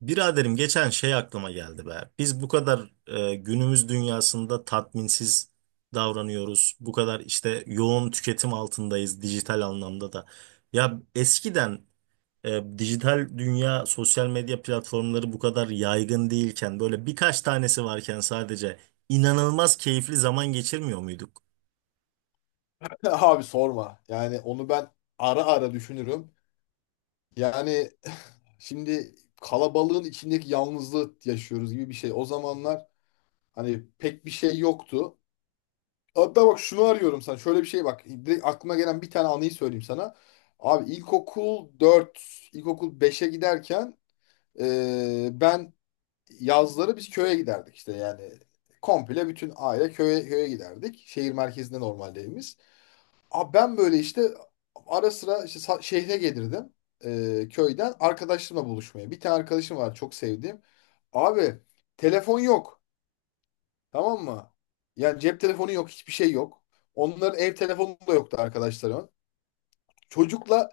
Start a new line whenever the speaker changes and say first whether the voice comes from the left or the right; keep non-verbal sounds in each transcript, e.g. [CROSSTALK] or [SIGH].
right: Biraderim geçen şey aklıma geldi be. Biz bu kadar günümüz dünyasında tatminsiz davranıyoruz. Bu kadar işte yoğun tüketim altındayız dijital anlamda da. Ya eskiden dijital dünya, sosyal medya platformları bu kadar yaygın değilken, böyle birkaç tanesi varken sadece inanılmaz keyifli zaman geçirmiyor muyduk?
left: [LAUGHS] Abi sorma. Yani onu ben ara ara düşünürüm. Yani [SIGHS] şimdi kalabalığın içindeki yalnızlığı yaşıyoruz gibi bir şey. O zamanlar hani pek bir şey yoktu. Hatta bak şunu arıyorum sana. Şöyle bir şey bak. Direkt aklıma gelen bir tane anıyı söyleyeyim sana. Abi ilkokul 4 ilkokul beşe giderken ben yazları biz köye giderdik işte yani. Komple bütün aile köye, köye giderdik. Şehir merkezinde normalde evimiz. Abi ben böyle işte ara sıra işte şehre gelirdim, köyden arkadaşlarımla buluşmaya. Bir tane arkadaşım var çok sevdiğim. Abi telefon yok, tamam mı? Yani cep telefonu yok, hiçbir şey yok. Onların ev telefonu da yoktu arkadaşlarımın. Çocukla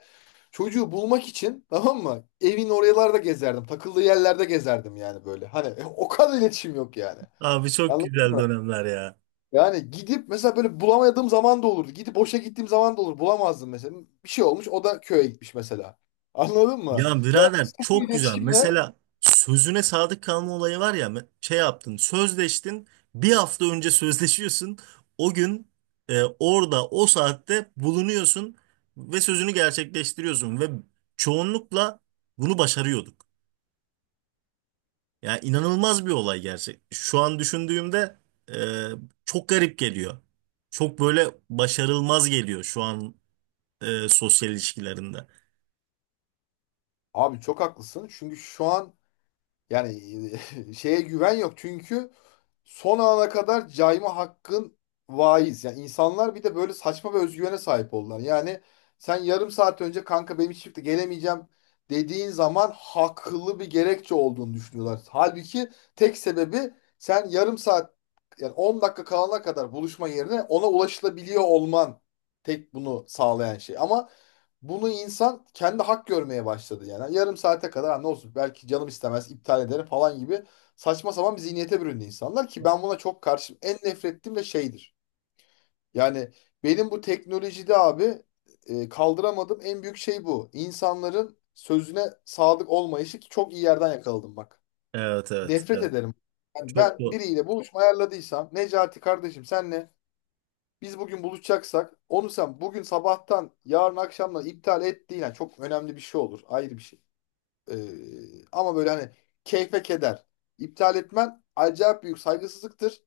left: Çocuğu bulmak için, tamam mı? Evin oralarda gezerdim. Takıldığı yerlerde gezerdim yani böyle. Hani [LAUGHS] o kadar iletişim yok yani.
right: Abi çok
left: Anladın
right: güzel
left: mı?
right: dönemler ya.
left: Yani gidip mesela böyle bulamadığım zaman da olurdu. Gidip boşa gittiğim zaman da olur. Bulamazdım mesela. Bir şey olmuş, o da köye gitmiş mesela. [LAUGHS] Anladın mı?
right: Ya
left: Ya
right: birader
left: bu
right: çok güzel.
left: iletişimle
right: Mesela sözüne sadık kalma olayı var ya me- şey yaptın, sözleştin, bir hafta önce sözleşiyorsun, o gün orada o saatte bulunuyorsun ve sözünü gerçekleştiriyorsun ve çoğunlukla bunu başarıyorduk. Yani inanılmaz bir olay gerçek. Şu an düşündüğümde e, çok garip geliyor. Çok böyle başarılmaz geliyor şu an sosyal ilişkilerinde.
left: abi çok haklısın. Çünkü şu an yani [LAUGHS] şeye güven yok. Çünkü son ana kadar cayma hakkın vaiz. Yani insanlar bir de böyle saçma ve özgüvene sahip oldular. Yani sen yarım saat önce kanka benim hiç çıktı gelemeyeceğim dediğin zaman haklı bir gerekçe olduğunu düşünüyorlar. Halbuki tek sebebi sen yarım saat yani 10 dakika kalana kadar buluşma yerine ona ulaşılabiliyor olman, tek bunu sağlayan şey. Ama bunu insan kendi hak görmeye başladı yani. Yarım saate kadar "Ha, ne olsun belki canım istemez iptal ederim falan gibi saçma sapan bir zihniyete büründü insanlar ki ben buna çok karşıyım. En nefret ettiğim de şeydir. Yani benim bu teknolojide abi kaldıramadığım en büyük şey bu. İnsanların sözüne sadık olmayışı, ki çok iyi yerden yakaladım bak.
right: Evet, evet,
left: Nefret
right: evet.
left: ederim. Yani
right: Çok
left: ben
right: doğru.
left: biriyle buluşma ayarladıysam, Necati kardeşim, senle biz bugün buluşacaksak onu sen bugün sabahtan yarın akşamdan iptal et değil. Yani çok önemli bir şey olur, ayrı bir şey. Ama böyle hani keyfe keder. İptal etmen acayip büyük saygısızlıktır.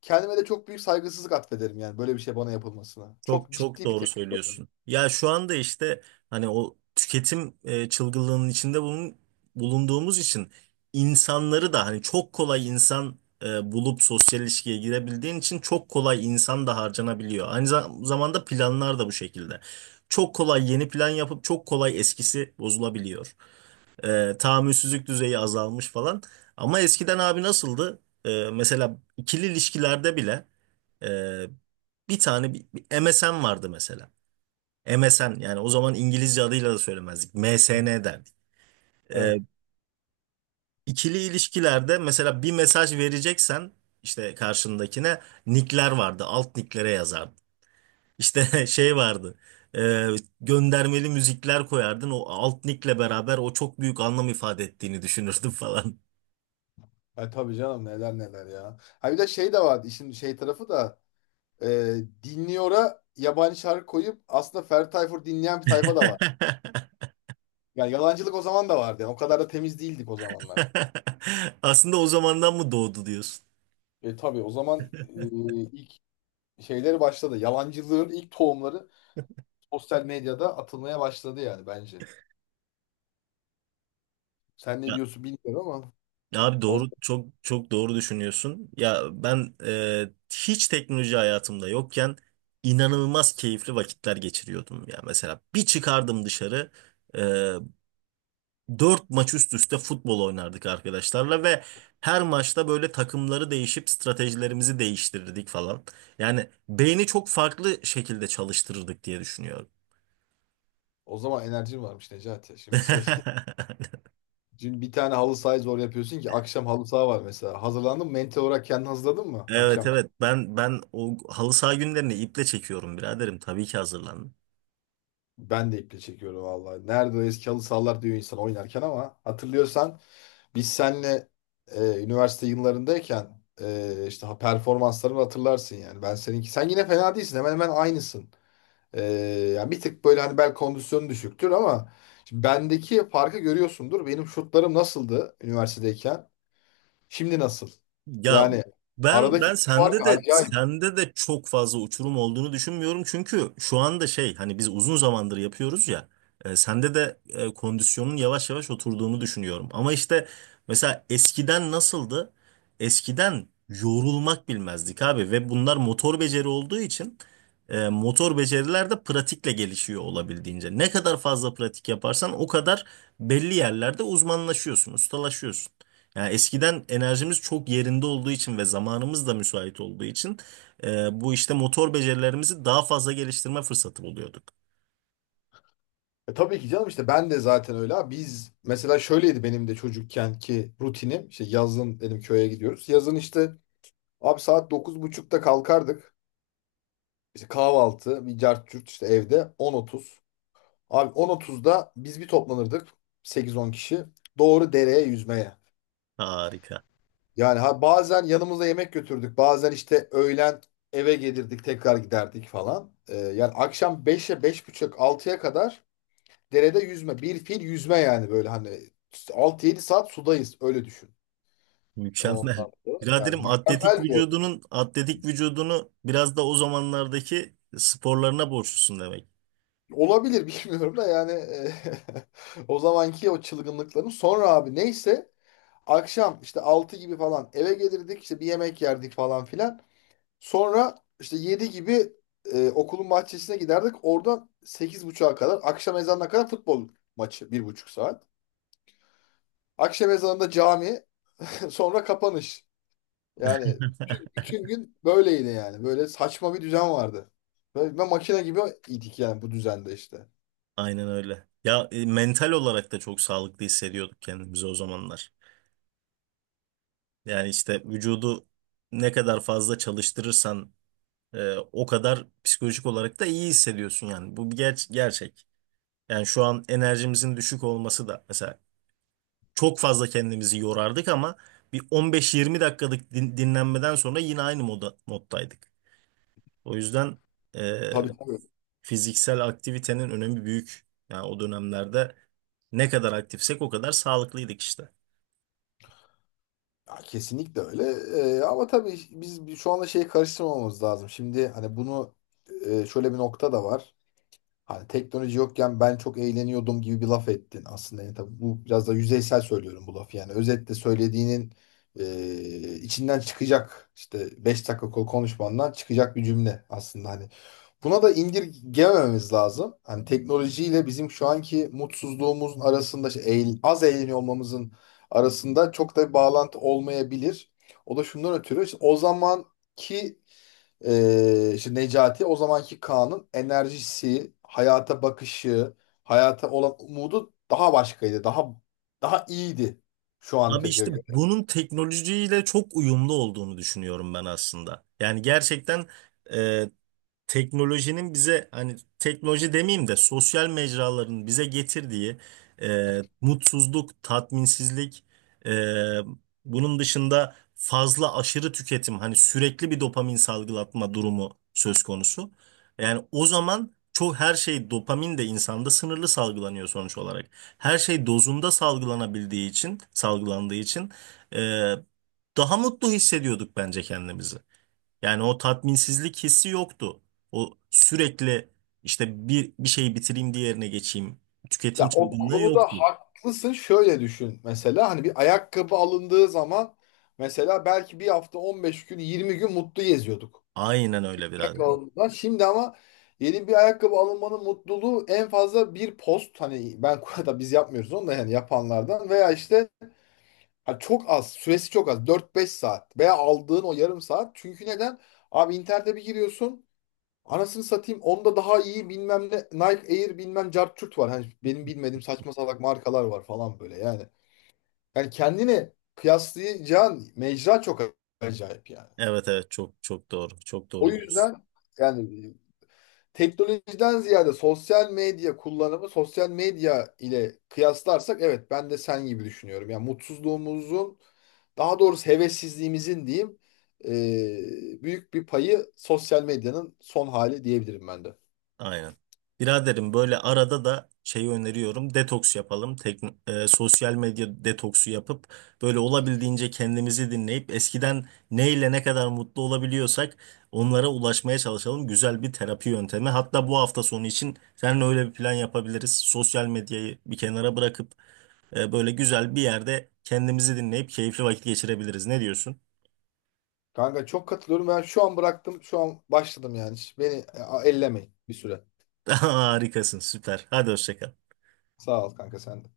left: Kendime de çok büyük saygısızlık atfederim yani böyle bir şey bana yapılmasına. Çok
right: Çok çok
left: ciddi bir
right: doğru
left: tepki koyarım.
right: söylüyorsun. Ya şu anda işte hani o tüketim çılgınlığının içinde bulunduğumuz için insanları da hani çok kolay insan bulup sosyal ilişkiye girebildiğin için çok kolay insan da harcanabiliyor. Aynı zamanda planlar da bu şekilde. Çok kolay yeni plan yapıp çok kolay eskisi bozulabiliyor. Tahammülsüzlük düzeyi azalmış falan. Ama eskiden abi nasıldı? Mesela ikili ilişkilerde bile e, bir tane bir MSN vardı mesela. MSN, yani o zaman İngilizce adıyla da söylemezdik. MSN derdik. Ee,
left: Evet.
right: ikili ilişkilerde mesela bir mesaj vereceksen işte karşındakine nickler vardı. Alt nicklere yazardın. İşte [LAUGHS] şey vardı. e, Göndermeli müzikler koyardın. O alt nickle beraber o çok büyük anlam ifade ettiğini düşünürdün [LAUGHS] falan.
left: E tabii canım, neler neler ya. Ha bir de şey de vardı işin şey tarafı da, e, dinliyora yabancı şarkı koyup aslında Ferdi Tayfur dinleyen bir tayfa da var. Yani yalancılık o zaman da vardı. Yani o kadar da temiz değildik o zamanlar.
right: [LAUGHS] Aslında o zamandan mı doğdu diyorsun?
left: E tabii o zaman, ilk şeyleri başladı. Yalancılığın ilk tohumları sosyal medyada atılmaya başladı yani bence. Sen ne
right: Ya,
left: diyorsun bilmiyorum ama
right: ya abi
left: o,
right: doğru, çok çok doğru düşünüyorsun. Ya ben hiç teknoloji hayatımda yokken inanılmaz keyifli vakitler geçiriyordum. Ya mesela bir çıkardım dışarı, e, dört maç üst üste futbol oynardık arkadaşlarla ve her maçta böyle takımları değişip stratejilerimizi değiştirirdik falan. Yani beyni çok farklı şekilde çalıştırırdık diye düşünüyorum.
left: o zaman enerjin varmış Necati. Şimdi
right: [LAUGHS]
left: [LAUGHS] dün bir tane halı sahayı zor yapıyorsun ki akşam halı saha var mesela. Hazırlandın mı? Mental olarak kendini hazırladın mı
right: Evet,
left: akşam?
right: evet, ben o halı saha günlerini iple çekiyorum biraderim, tabii ki hazırlan.
left: Ben de iple çekiyorum vallahi. Nerede o eski halı sahalar diyor insan oynarken, ama hatırlıyorsan biz seninle üniversite yıllarındayken, işte performanslarını hatırlarsın yani. Ben seninki. Sen yine fena değilsin. Hemen hemen aynısın. Ee, yani bir tık böyle hani bel kondisyonu düşüktür, ama şimdi bendeki farkı görüyorsundur. Benim şutlarım nasıldı üniversitedeyken? Şimdi nasıl?
right: Ya,
left: Yani
right: ben
left: aradaki
right: ben
left: fark
right: sende de
left: acayip.
right: sende de çok fazla uçurum olduğunu düşünmüyorum. Çünkü şu anda şey, hani biz uzun zamandır yapıyoruz ya. Sende de kondisyonun yavaş yavaş oturduğunu düşünüyorum. Ama işte mesela eskiden nasıldı? Eskiden yorulmak bilmezdik abi ve bunlar motor beceri olduğu için motor beceriler de pratikle gelişiyor olabildiğince. Ne kadar fazla pratik yaparsan o kadar belli yerlerde uzmanlaşıyorsun, ustalaşıyorsun. Yani eskiden enerjimiz çok yerinde olduğu için ve zamanımız da müsait olduğu için bu işte motor becerilerimizi daha fazla geliştirme fırsatı buluyorduk.
left: E tabii ki canım, işte ben de zaten öyle abi. Biz mesela şöyleydi benim de çocukken ki rutinim. İşte yazın dedim köye gidiyoruz. Yazın işte abi saat dokuz buçukta kalkardık. İşte kahvaltı, bir cart curt işte evde on otuz. Abi 10.30'da biz bir toplanırdık sekiz on kişi. Doğru dereye yüzmeye.
right: Harika.
left: Yani ha bazen yanımıza yemek götürdük. Bazen işte öğlen eve gelirdik, tekrar giderdik falan. Yani akşam beşe, beş buçuk altıya kadar derede yüzme. Bir fil yüzme, yani böyle hani 6 yedi saat sudayız, öyle düşün.
right: Mükemmel.
left: Ondan dolayı, yani
right: Biraderim
left: mükemmel bir
right: atletik vücudunu biraz da o zamanlardaki sporlarına borçlusun demek.
left: olabilir [LAUGHS] bilmiyorum da yani [LAUGHS] o zamanki o çılgınlıkların sonra abi neyse akşam işte 6 gibi falan eve gelirdik, işte bir yemek yerdik falan filan. Sonra işte 7 gibi okulun bahçesine giderdik. Oradan 8.30'a kadar, akşam ezanına kadar futbol maçı, bir buçuk saat. Akşam ezanında cami, [LAUGHS] sonra kapanış. Yani
right: [LAUGHS]
left: bütün, bütün gün böyleydi yani. Böyle saçma bir düzen vardı. Böyle, ve makine gibi idik yani bu düzende işte.
right: Aynen öyle. Ya, mental olarak da çok sağlıklı hissediyorduk kendimizi o zamanlar. Yani işte vücudu ne kadar fazla çalıştırırsan o kadar psikolojik olarak da iyi hissediyorsun yani. Bu bir gerçek. Yani şu an enerjimizin düşük olması da mesela, çok fazla kendimizi yorardık ama bir 15-20 dakikalık dinlenmeden sonra yine aynı moddaydık. O yüzden e,
left: Tabii, tabii.
right: fiziksel aktivitenin önemi büyük. Yani o dönemlerde ne kadar aktifsek o kadar sağlıklıydık işte.
left: Ya kesinlikle öyle. Ama tabii biz şu anda şeyi karıştırmamamız lazım. Şimdi hani bunu, şöyle bir nokta da var. Hani teknoloji yokken ben çok eğleniyordum gibi bir laf ettin aslında. Yani tabii bu biraz da yüzeysel söylüyorum bu lafı. Yani özetle söylediğinin içinden çıkacak işte 5 dakika konuşmandan çıkacak bir cümle aslında. Hani buna da indirgemememiz lazım. Hani teknolojiyle bizim şu anki mutsuzluğumuzun arasında, işte az eğleniyor olmamızın arasında çok da bir bağlantı olmayabilir. O da şundan ötürü, işte o zamanki işte Necati, o zamanki Kaan'ın enerjisi, hayata bakışı, hayata olan umudu daha başkaydı. Daha daha iyiydi şu
right: Abi
left: anki
right: işte
left: göre.
right: bunun teknolojiyle çok uyumlu olduğunu düşünüyorum ben aslında. Yani gerçekten teknolojinin bize, hani teknoloji demeyeyim de sosyal mecraların bize getirdiği mutsuzluk, tatminsizlik, e, bunun dışında fazla aşırı tüketim, hani sürekli bir dopamin salgılatma durumu söz konusu. Yani o zaman çok her şey, dopamin de insanda sınırlı salgılanıyor sonuç olarak. Her şey dozunda salgılandığı için e, daha mutlu hissediyorduk bence kendimizi. Yani o tatminsizlik hissi yoktu. O sürekli işte bir şeyi bitireyim, diğerine geçeyim. Tüketim
left: Ya o
right: çılgınlığı
left: konuda
right: yoktu.
left: haklısın. Şöyle düşün mesela, hani bir ayakkabı alındığı zaman mesela belki bir hafta, 15 gün, 20 gün mutlu geziyorduk.
right: Aynen öyle
left: Ayakkabı
right: biraderim.
left: alındığında. Şimdi ama yeni bir ayakkabı alınmanın mutluluğu en fazla bir post, hani ben [LAUGHS] da biz yapmıyoruz onu da, yani yapanlardan veya işte. Abi çok az. Süresi çok az. Dört beş saat. Veya aldığın o yarım saat. Çünkü neden? Abi internete bir giriyorsun. Anasını satayım. Onda daha iyi bilmem ne. Nike Air bilmem cartçurt var. Hani benim bilmediğim saçma salak markalar var falan böyle yani. Yani kendini kıyaslayacağın mecra çok acayip yani.
right: Evet, evet, çok çok doğru. Çok
left: O
right: doğru diyorsun.
left: yüzden yani teknolojiden ziyade sosyal medya kullanımı, sosyal medya ile kıyaslarsak evet, ben de sen gibi düşünüyorum. Yani mutsuzluğumuzun, daha doğrusu hevessizliğimizin diyeyim, büyük bir payı sosyal medyanın son hali diyebilirim ben de.
right: Aynen. Biraderim böyle arada da şeyi öneriyorum. Detoks yapalım. Tek, sosyal medya detoksu yapıp böyle olabildiğince kendimizi dinleyip eskiden neyle ne kadar mutlu olabiliyorsak onlara ulaşmaya çalışalım. Güzel bir terapi yöntemi. Hatta bu hafta sonu için seninle öyle bir plan yapabiliriz. Sosyal medyayı bir kenara bırakıp böyle güzel bir yerde kendimizi dinleyip keyifli vakit geçirebiliriz. Ne diyorsun?
left: Kanka çok katılıyorum. Ben şu an bıraktım, şu an başladım yani. Hiç beni, ellemeyin bir süre.
right: [LAUGHS] Harikasın, süper. Hadi hoşça kal.
left: Sağ ol kanka, sen de.